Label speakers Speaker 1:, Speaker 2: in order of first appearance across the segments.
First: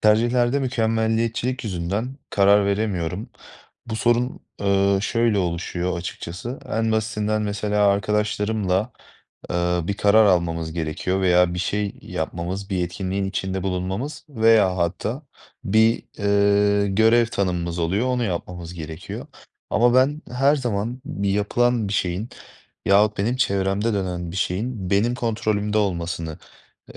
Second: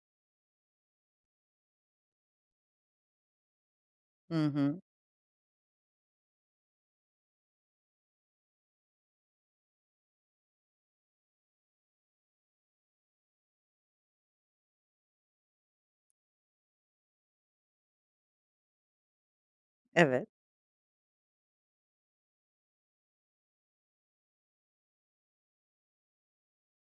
Speaker 1: Tercihlerde mükemmelliyetçilik yüzünden karar veremiyorum. Bu sorun,
Speaker 2: Hı hı.
Speaker 1: şöyle oluşuyor açıkçası. En basitinden mesela arkadaşlarımla, bir karar almamız gerekiyor veya bir şey yapmamız, bir etkinliğin içinde bulunmamız veya hatta bir, görev tanımımız oluyor, onu yapmamız gerekiyor. Ama ben
Speaker 2: Evet.
Speaker 1: her zaman bir yapılan bir şeyin yahut benim çevremde dönen bir şeyin benim kontrolümde olmasını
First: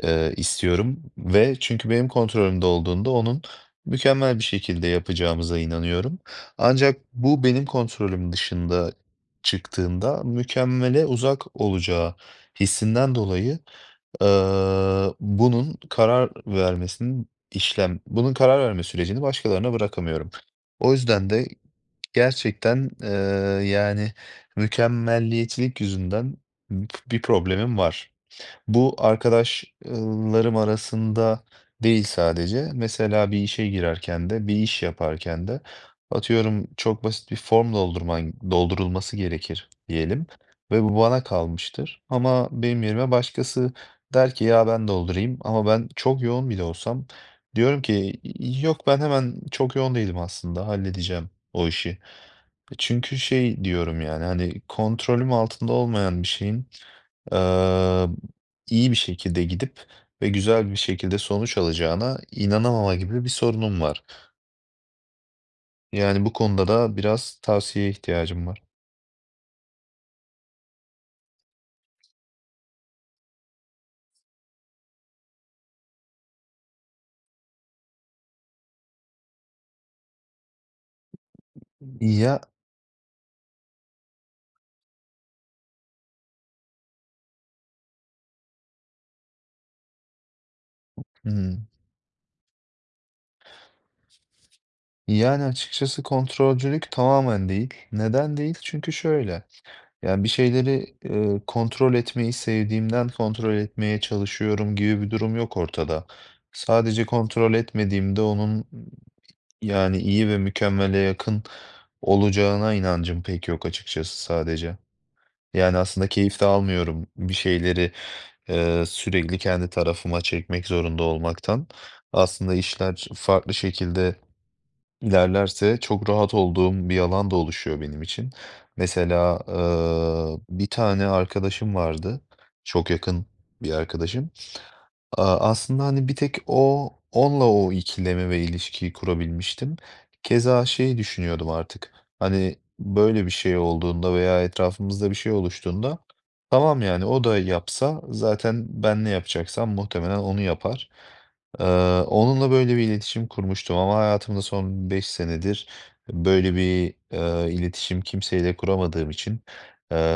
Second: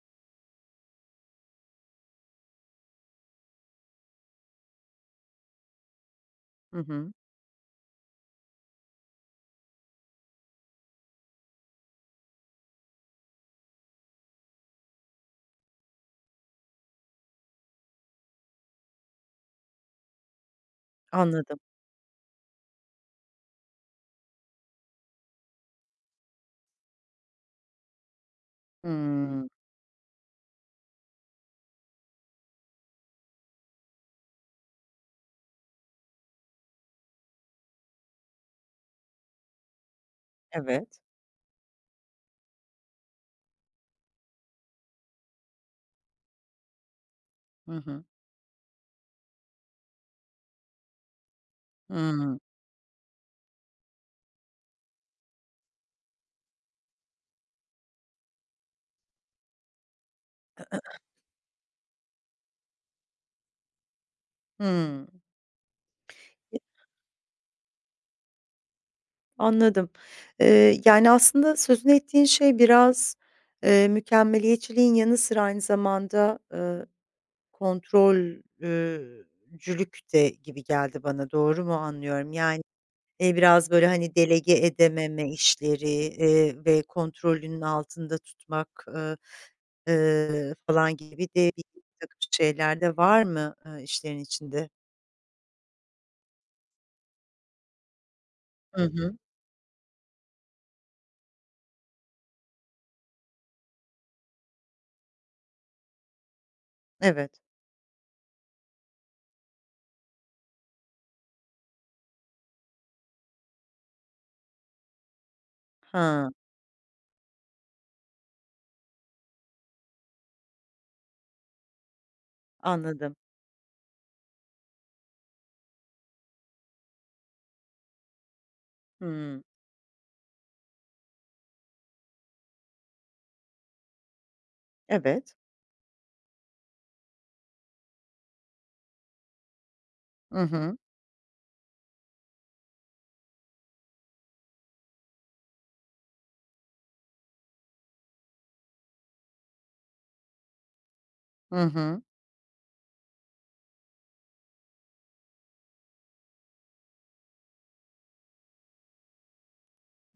Speaker 1: istiyorum ve çünkü benim kontrolümde olduğunda onun mükemmel bir şekilde yapacağımıza inanıyorum.
Speaker 2: Hı
Speaker 1: Ancak
Speaker 2: hı.
Speaker 1: bu benim kontrolüm dışında çıktığında mükemmele uzak olacağı hissinden dolayı, eee, bunun karar vermesini bunun karar verme sürecini başkalarına bırakamıyorum. O yüzden de
Speaker 2: Anladım.
Speaker 1: gerçekten, yani mükemmelliyetçilik yüzünden bir problemim var. Bu
Speaker 2: Hımm.
Speaker 1: arkadaşlarım arasında değil sadece. Mesela bir işe girerken de, bir iş yaparken de atıyorum çok basit bir form doldurulması gerekir diyelim ve bu
Speaker 2: Evet.
Speaker 1: bana kalmıştır. Ama benim yerime başkası der ki ya ben doldurayım ama ben çok yoğun bile olsam
Speaker 2: Hı
Speaker 1: diyorum
Speaker 2: hı.
Speaker 1: ki yok ben hemen çok yoğun değilim aslında halledeceğim o işi.
Speaker 2: Hımm.
Speaker 1: Çünkü şey diyorum yani hani kontrolüm altında olmayan bir şeyin eee İyi bir şekilde gidip ve güzel bir şekilde sonuç alacağına inanamama gibi bir sorunum var.
Speaker 2: Hımm.
Speaker 1: Yani bu
Speaker 2: E,
Speaker 1: konuda da biraz tavsiyeye ihtiyacım var.
Speaker 2: anladım. Yani, aslında sözünü ettiğin şey biraz, mükemmeliyetçiliğin yanı sıra aynı zamanda, kontrol eee, cülük de gibi geldi bana. Doğru mu anlıyorum?
Speaker 1: Ya,
Speaker 2: Yani, biraz, böyle, hani, delege edememe işleri, ve kontrolünün altında tutmak, falan gibi de
Speaker 1: hımm.
Speaker 2: birtakım şeyler de var mı, işlerin içinde?
Speaker 1: Yani açıkçası kontrolcülük tamamen değil. Neden değil?
Speaker 2: Hı
Speaker 1: Çünkü
Speaker 2: hı.
Speaker 1: şöyle, yani bir şeyleri, kontrol etmeyi sevdiğimden kontrol etmeye çalışıyorum gibi bir durum yok ortada. Sadece
Speaker 2: Evet.
Speaker 1: kontrol etmediğimde onun, yani, iyi ve mükemmele yakın olacağına inancım pek yok açıkçası sadece. Yani, aslında
Speaker 2: Ha,
Speaker 1: keyif de almıyorum bir şeyleri, sürekli kendi tarafıma çekmek zorunda olmaktan. Aslında işler
Speaker 2: anladım.
Speaker 1: farklı şekilde ilerlerse çok rahat olduğum bir alan da oluşuyor benim için. Mesela,
Speaker 2: Hımm.
Speaker 1: bir tane arkadaşım vardı, çok yakın bir arkadaşım.
Speaker 2: Evet.
Speaker 1: Aaa, aslında, hani, bir tek onunla o ikilemi ve ilişkiyi kurabilmiştim.
Speaker 2: Hı
Speaker 1: Keza
Speaker 2: hı.
Speaker 1: şeyi düşünüyordum artık, hani, böyle bir şey olduğunda veya etrafımızda bir şey oluştuğunda, tamam, yani, o da yapsa zaten ben ne yapacaksam muhtemelen onu yapar.
Speaker 2: Hı
Speaker 1: Eee,
Speaker 2: hı.
Speaker 1: onunla böyle bir iletişim kurmuştum ama hayatımda son 5 senedir böyle bir, iletişim kimseyle kuramadığım için,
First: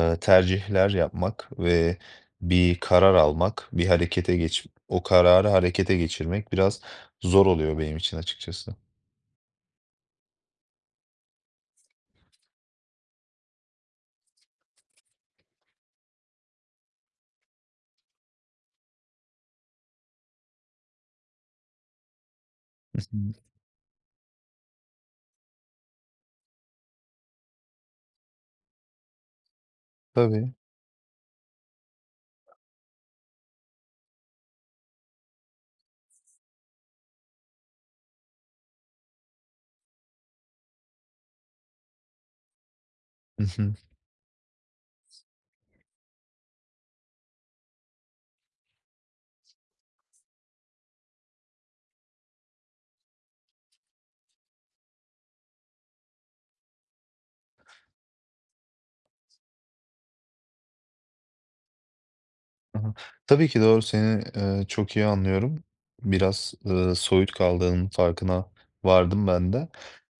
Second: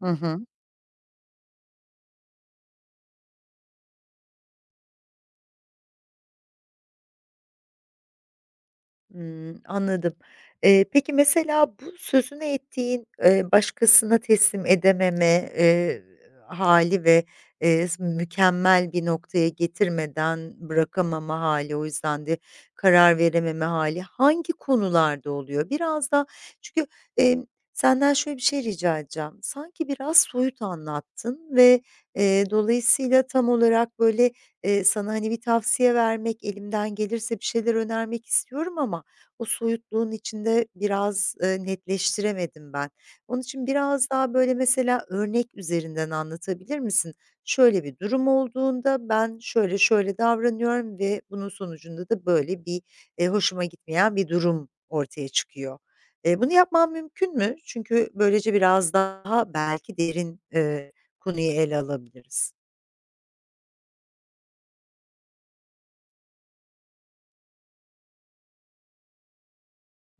Speaker 2: Hı hı.
Speaker 1: tercihler yapmak ve bir karar almak, bir harekete geç o kararı harekete geçirmek biraz zor oluyor benim için açıkçası. Hı
Speaker 2: Hımm, anladım. Peki, mesela bu sözünü ettiğin, başkasına teslim edememe, hâli ve, s mükemmel bir noktaya getirmeden bırakamama hâli, o yüzden de karar
Speaker 1: hı.
Speaker 2: verememe hâli hangi konularda oluyor? Biraz da çünkü, emm, senden şöyle bir şey rica edeceğim. Sanki biraz
Speaker 1: Tabii.
Speaker 2: soyut anlattın ve, dolayısıyla tam olarak, böyle, sana, hani, bir tavsiye vermek, elimden gelirse bir şeyler önermek istiyorum ama o soyutluğun içinde biraz, netleştiremedim ben. Onun
Speaker 1: Hı
Speaker 2: için
Speaker 1: hı.
Speaker 2: biraz daha, böyle, mesela örnek üzerinden anlatabilir misin? "Şöyle bir durum olduğunda ben şöyle şöyle davranıyorum ve bunun sonucunda da böyle bir, hoşuma gitmeyen bir durum ortaya çıkıyor." Bunu yapmam mümkün mü? Çünkü böylece biraz daha belki derin, konuyu ele alabiliriz.
Speaker 1: Hı. Tabii ki doğru, seni, çok iyi anlıyorum. Biraz, soyut kaldığının farkına vardım ben de.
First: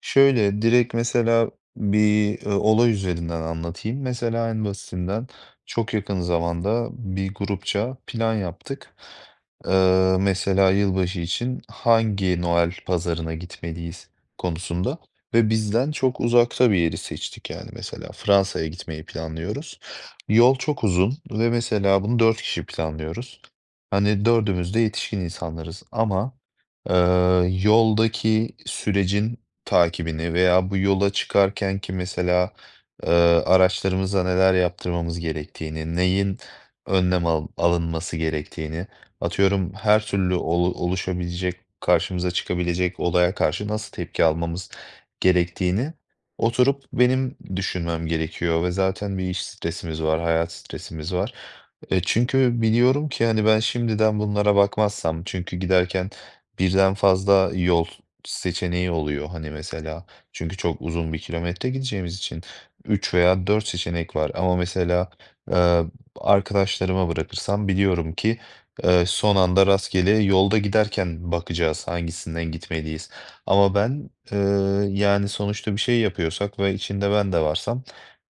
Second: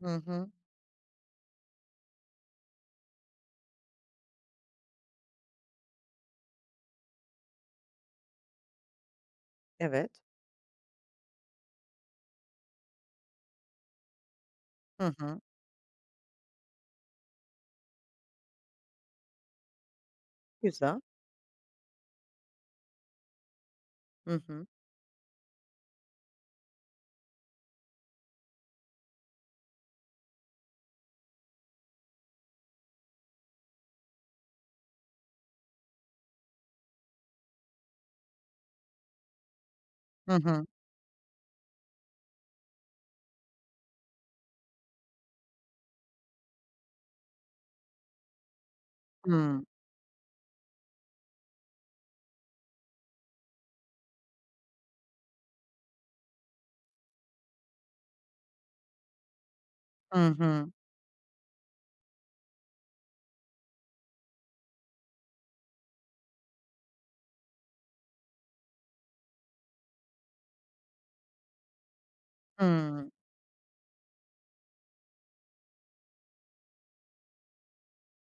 Speaker 2: Hı hı.
Speaker 1: Şöyle, direkt mesela bir, olay üzerinden anlatayım. Mesela en basitinden çok yakın zamanda bir grupça plan yaptık.
Speaker 2: Evet.
Speaker 1: Mesela yılbaşı için hangi Noel pazarına gitmeliyiz konusunda
Speaker 2: Hı hı.
Speaker 1: ve bizden çok uzakta bir yeri seçtik yani mesela Fransa'ya gitmeyi planlıyoruz. Yol çok
Speaker 2: Güzel.
Speaker 1: uzun ve mesela bunu 4 kişi planlıyoruz. Hani,
Speaker 2: Hı hı.
Speaker 1: dördümüz de yetişkin insanlarız ama, eee, yoldaki sürecin takibini veya bu yola çıkarken ki mesela, eee, araçlarımıza neler yaptırmamız gerektiğini, neyin önlem al alınması gerektiğini, atıyorum her
Speaker 2: Hı
Speaker 1: türlü
Speaker 2: hı.
Speaker 1: oluşabilecek, karşımıza çıkabilecek olaya karşı nasıl tepki almamız gerektiğini oturup benim düşünmem gerekiyor ve zaten bir iş
Speaker 2: Hımm.
Speaker 1: stresimiz var, hayat stresimiz var. Çünkü biliyorum ki hani ben şimdiden bunlara bakmazsam çünkü giderken birden fazla yol seçeneği oluyor hani mesela.
Speaker 2: Hı
Speaker 1: Çünkü
Speaker 2: hı.
Speaker 1: çok uzun bir kilometre gideceğimiz için 3 veya 4 seçenek var ama mesela e, arkadaşlarıma bırakırsam biliyorum ki son anda rastgele yolda giderken bakacağız hangisinden gitmeliyiz.
Speaker 2: Hımm.
Speaker 1: Ama ben, yani, sonuçta bir şey yapıyorsak ve içinde ben de varsam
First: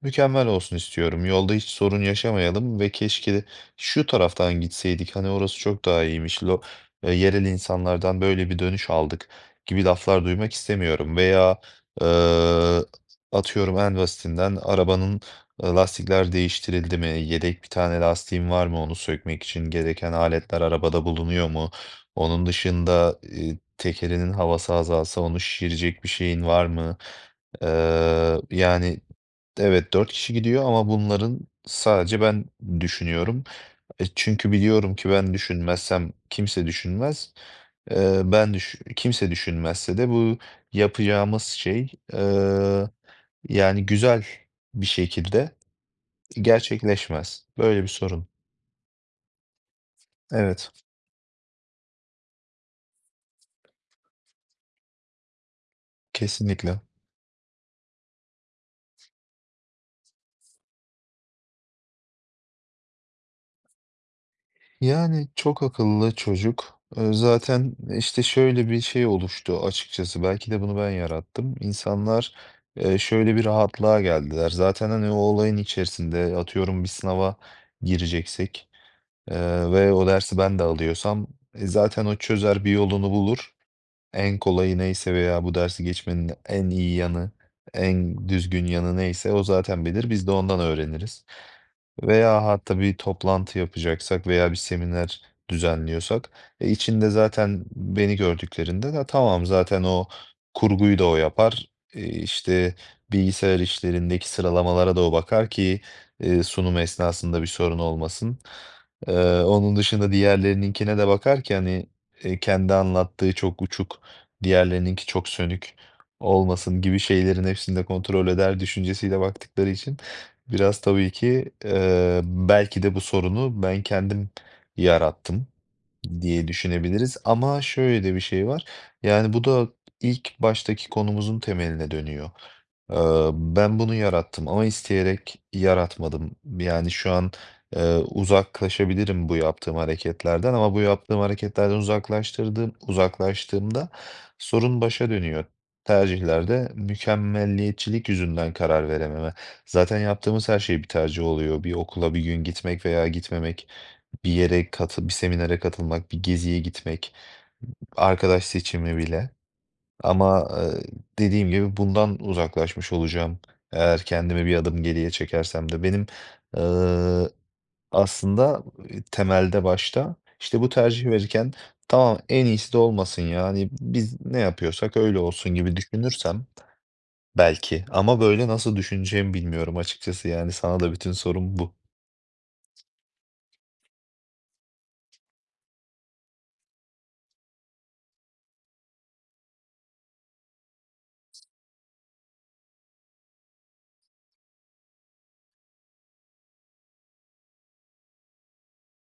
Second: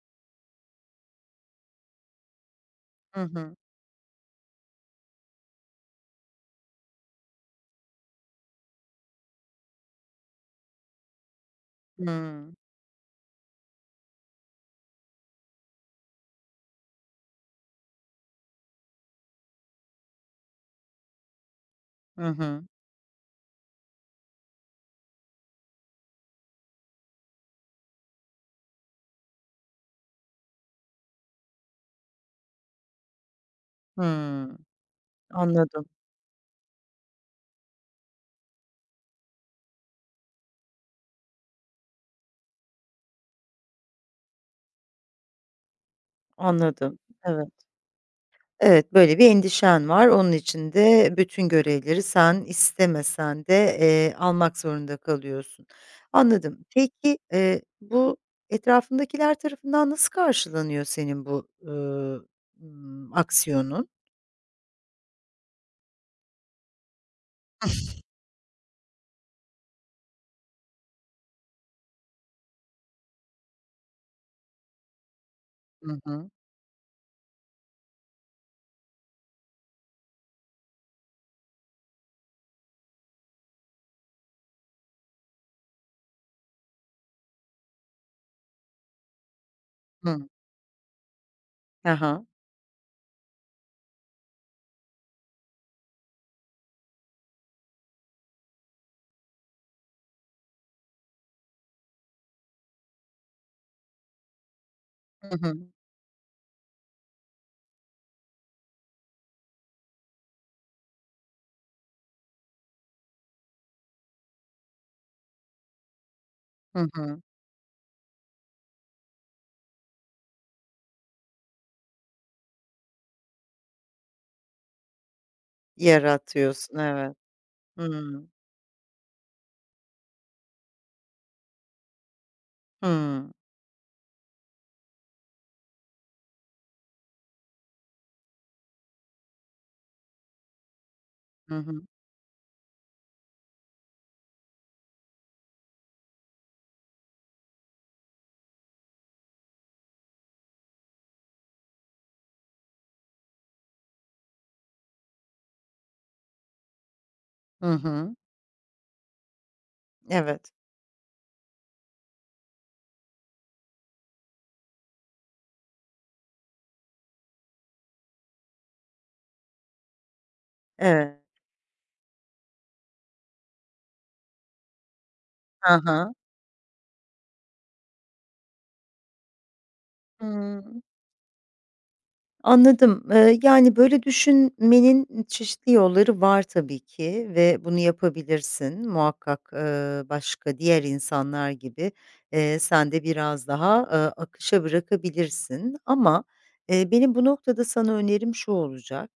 Speaker 1: mükemmel olsun istiyorum. Yolda hiç sorun yaşamayalım ve
Speaker 2: Hı
Speaker 1: keşke
Speaker 2: hı.
Speaker 1: şu taraftan gitseydik, hani, orası çok daha iyiymiş, lo yerel insanlardan böyle bir dönüş aldık gibi laflar duymak istemiyorum. Veya,
Speaker 2: Hımm.
Speaker 1: eee, atıyorum en basitinden arabanın, lastikler değiştirildi mi, yedek bir tane lastiğim var mı, onu sökmek için gereken aletler arabada bulunuyor mu?
Speaker 2: Hı
Speaker 1: Onun
Speaker 2: hı.
Speaker 1: dışında, tekerinin havası azalsa onu şişirecek bir şeyin var mı? Yani, evet 4 kişi gidiyor ama bunların sadece ben düşünüyorum. Çünkü
Speaker 2: Hımm.
Speaker 1: biliyorum ki ben
Speaker 2: Anladım,
Speaker 1: düşünmezsem kimse düşünmez. Ben düş kimse düşünmezse de bu yapacağımız şey, yani, güzel bir şekilde
Speaker 2: anladım.
Speaker 1: gerçekleşmez.
Speaker 2: Evet.
Speaker 1: Böyle bir sorun.
Speaker 2: Evet, böyle bir endişen var. Onun
Speaker 1: Evet,
Speaker 2: için de bütün görevleri sen istemesen de, almak zorunda kalıyorsun. Anladım.
Speaker 1: kesinlikle.
Speaker 2: Peki, bu etrafındakiler tarafından nasıl karşılanıyor senin bu, aksiyonun?
Speaker 1: Yani, çok akıllı çocuk. Zaten, işte, şöyle bir şey oluştu açıkçası, belki de bunu ben yarattım. İnsanlar, şöyle bir rahatlığa geldiler. Zaten, hani, o olayın
Speaker 2: Hı hı.
Speaker 1: içerisinde, atıyorum, bir sınava gireceksek, ve o dersi ben de alıyorsam, zaten o çözer, bir yolunu bulur. En kolayı neyse veya bu dersi geçmenin en iyi yanı, en düzgün yanı neyse o zaten bilir. Biz
Speaker 2: Hı.
Speaker 1: de ondan öğreniriz.
Speaker 2: Hı hı.
Speaker 1: Veya hatta bir toplantı yapacaksak veya bir seminer düzenliyorsak içinde zaten beni gördüklerinde de tamam zaten o kurguyu da o yapar. İşte bilgisayar işlerindeki sıralamalara da o
Speaker 2: Hı
Speaker 1: bakar
Speaker 2: hı.
Speaker 1: ki sunum esnasında bir sorun olmasın. Ee, onun dışında diğerlerininkine de bakar ki hani kendi anlattığı çok uçuk, diğerlerininki çok sönük olmasın
Speaker 2: Hı
Speaker 1: gibi
Speaker 2: hı.
Speaker 1: şeylerin hepsini de kontrol eder düşüncesiyle baktıkları için biraz tabii ki, belki de bu sorunu ben kendim yarattım diye
Speaker 2: Yaratıyorsun,
Speaker 1: düşünebiliriz
Speaker 2: evet.
Speaker 1: ama şöyle de bir
Speaker 2: Hımm.
Speaker 1: şey var. Yani bu da ilk baştaki konumuzun temeline dönüyor.
Speaker 2: Hımm.
Speaker 1: Ben bunu yarattım ama isteyerek yaratmadım. Yani şu an uzaklaşabilirim bu yaptığım hareketlerden ama bu yaptığım
Speaker 2: Hı
Speaker 1: hareketlerden
Speaker 2: hı.
Speaker 1: uzaklaştığımda sorun başa dönüyor. Tercihlerde mükemmelliyetçilik yüzünden karar verememe. Zaten yaptığımız her şey bir tercih oluyor. Bir okula bir gün gitmek veya gitmemek. Bir seminere katılmak, bir geziye gitmek,
Speaker 2: Hı hı.
Speaker 1: arkadaş seçimi bile. Ama,
Speaker 2: Evet.
Speaker 1: dediğim gibi bundan uzaklaşmış olacağım eğer kendimi bir adım geriye çekersem de. Benim, eee, aslında temelde başta, işte, bu tercihi
Speaker 2: Evet.
Speaker 1: verirken "Tamam, en iyisi de olmasın ya, hani, biz ne yapıyorsak öyle olsun."
Speaker 2: Hı
Speaker 1: gibi
Speaker 2: hı.
Speaker 1: düşünürsem belki, ama böyle nasıl düşüneceğimi bilmiyorum açıkçası, yani,
Speaker 2: Hıı.
Speaker 1: sana da bütün sorum bu.
Speaker 2: Anladım. Yani, böyle düşünmenin çeşitli yolları var tabii ki ve bunu yapabilirsin. Muhakkak, başka diğer insanlar gibi, sen de biraz daha, akışa bırakabilirsin ama, benim bu noktada sana önerim şu olacak:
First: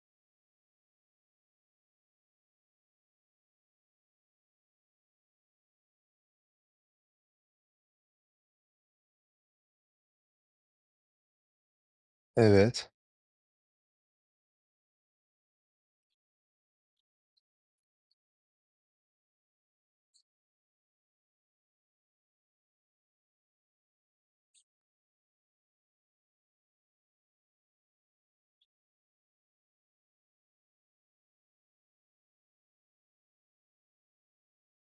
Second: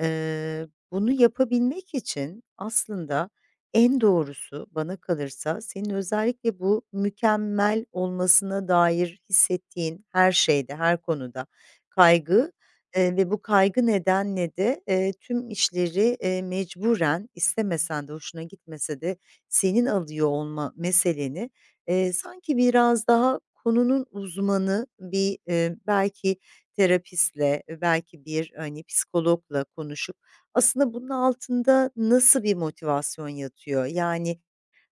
Speaker 2: Eee, Bunu yapabilmek için aslında en doğrusu bana kalırsa senin özellikle bu mükemmel olmasına dair hissettiğin her şeyde, her konuda kaygı
Speaker 1: Evet.
Speaker 2: Ve bu kaygı nedenle de, tüm işleri, mecburen istemesen de, hoşuna gitmese de senin alıyor olma meseleni, sanki biraz daha konunun uzmanı bir, belki terapistle, belki bir, hani, psikologla konuşup aslında bunun altında nasıl bir motivasyon yatıyor? Yani,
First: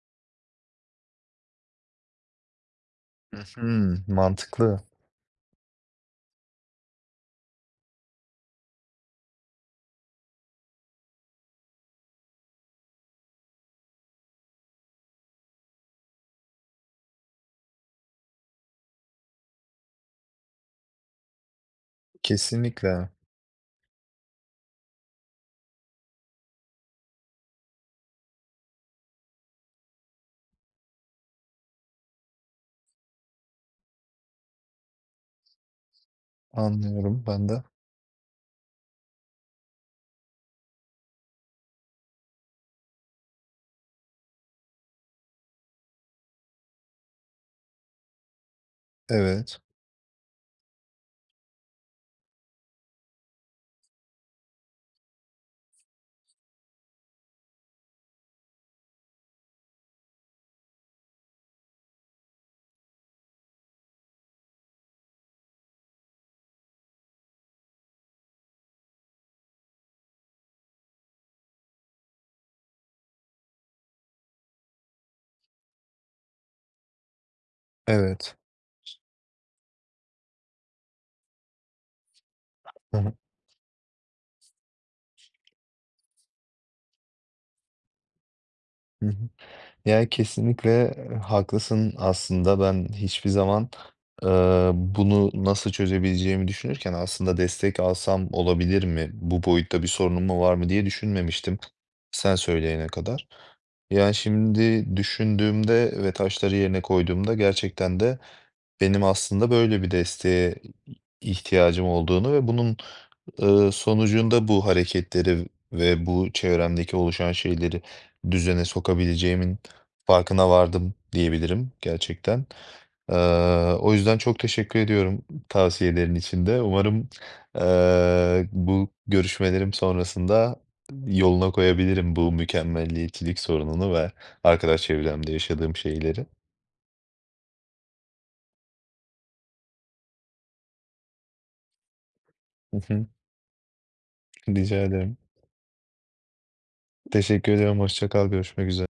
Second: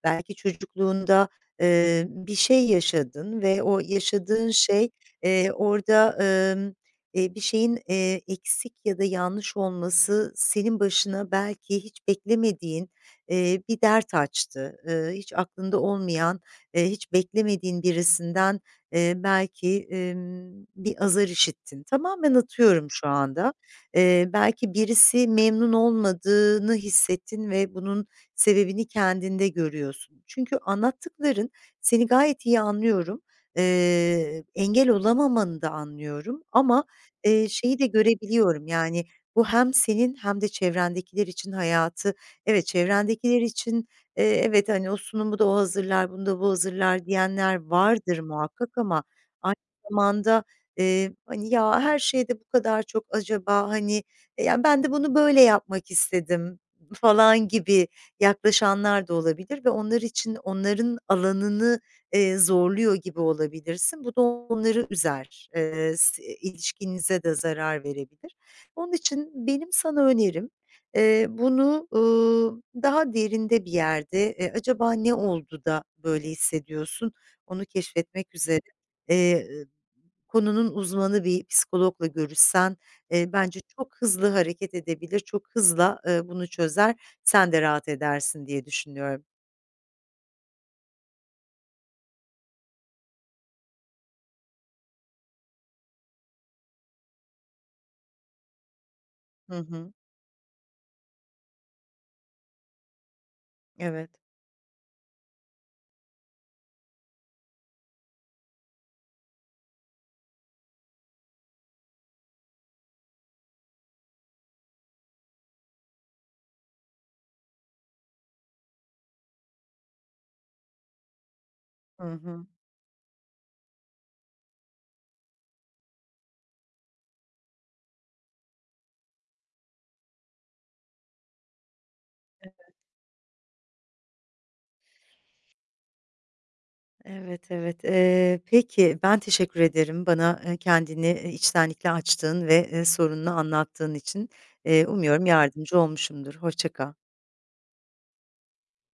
Speaker 2: belki çocukluğunda, bir şey yaşadın
Speaker 1: Hı
Speaker 2: ve o
Speaker 1: hı.
Speaker 2: yaşadığın
Speaker 1: Mantıklı.
Speaker 2: şey, orada, bir şeyin, eksik ya da yanlış olması senin başına belki hiç beklemediğin, bir dert açtı. Hiç aklında olmayan, hiç beklemediğin birisinden, belki, bir azar işittin. Tamamen atıyorum şu
Speaker 1: Kesinlikle.
Speaker 2: anda. Belki birisi memnun olmadığını hissettin ve bunun sebebini kendinde görüyorsun. Çünkü anlattıkların seni gayet iyi anlıyorum. Engel olamamanı da anlıyorum ama,
Speaker 1: Anlıyorum ben de.
Speaker 2: şeyi de görebiliyorum, yani, bu hem senin hem de çevrendekiler için hayatı. Evet, çevrendekiler için, evet, hani, o sunumu da o hazırlar, bunu da bu hazırlar diyenler vardır muhakkak ama aynı
Speaker 1: Evet,
Speaker 2: zamanda, hani, ya, her şeyde bu kadar çok acaba, hani, ya, ben de bunu böyle yapmak istedim falan gibi, yaklaşanlar da olabilir ve onlar için onların alanını, zorluyor gibi olabilirsin. Bu da onları üzer. S ilişkinize de zarar verebilir. Onun için benim sana önerim, bunu, daha derinde bir yerde, acaba ne oldu da böyle hissediyorsun, onu
Speaker 1: evet.
Speaker 2: keşfetmek üzere, eee konunun uzmanı bir psikologla görüşsen,
Speaker 1: Hı hı,
Speaker 2: bence çok hızlı hareket edebilir, çok hızla, bunu çözer, sen de rahat edersin diye
Speaker 1: hı
Speaker 2: düşünüyorum.
Speaker 1: hı. Ya, kesinlikle haklısın aslında. Ben hiçbir zaman, bunu nasıl çözebileceğimi düşünürken aslında destek alsam olabilir mi, bu
Speaker 2: Hı
Speaker 1: boyutta bir
Speaker 2: hı.
Speaker 1: sorunum mu var mı diye düşünmemiştim sen söyleyene kadar.
Speaker 2: Evet.
Speaker 1: Yani, şimdi düşündüğümde ve taşları yerine koyduğumda gerçekten de benim aslında böyle bir desteğe ihtiyacım olduğunu ve bunun, sonucunda bu hareketleri ve bu çevremdeki oluşan şeyleri düzene sokabileceğimin farkına vardım diyebilirim
Speaker 2: Hı
Speaker 1: gerçekten.
Speaker 2: hı.
Speaker 1: Eee, o yüzden çok teşekkür ediyorum tavsiyelerin için de. Umarım, bu görüşmelerim sonrasında yoluna koyabilirim bu mükemmelliyetçilik sorununu ve arkadaş çevremde yaşadığım şeyleri.
Speaker 2: Evet, evet. Peki, ben teşekkür ederim bana, kendini, içtenlikle açtığın ve,
Speaker 1: Hı hı.
Speaker 2: sorununu anlattığın için.
Speaker 1: Rica ederim.
Speaker 2: Umuyorum yardımcı olmuşumdur. Hoşça kal.
Speaker 1: Teşekkür ediyorum. Hoşça kal. Görüşmek üzere.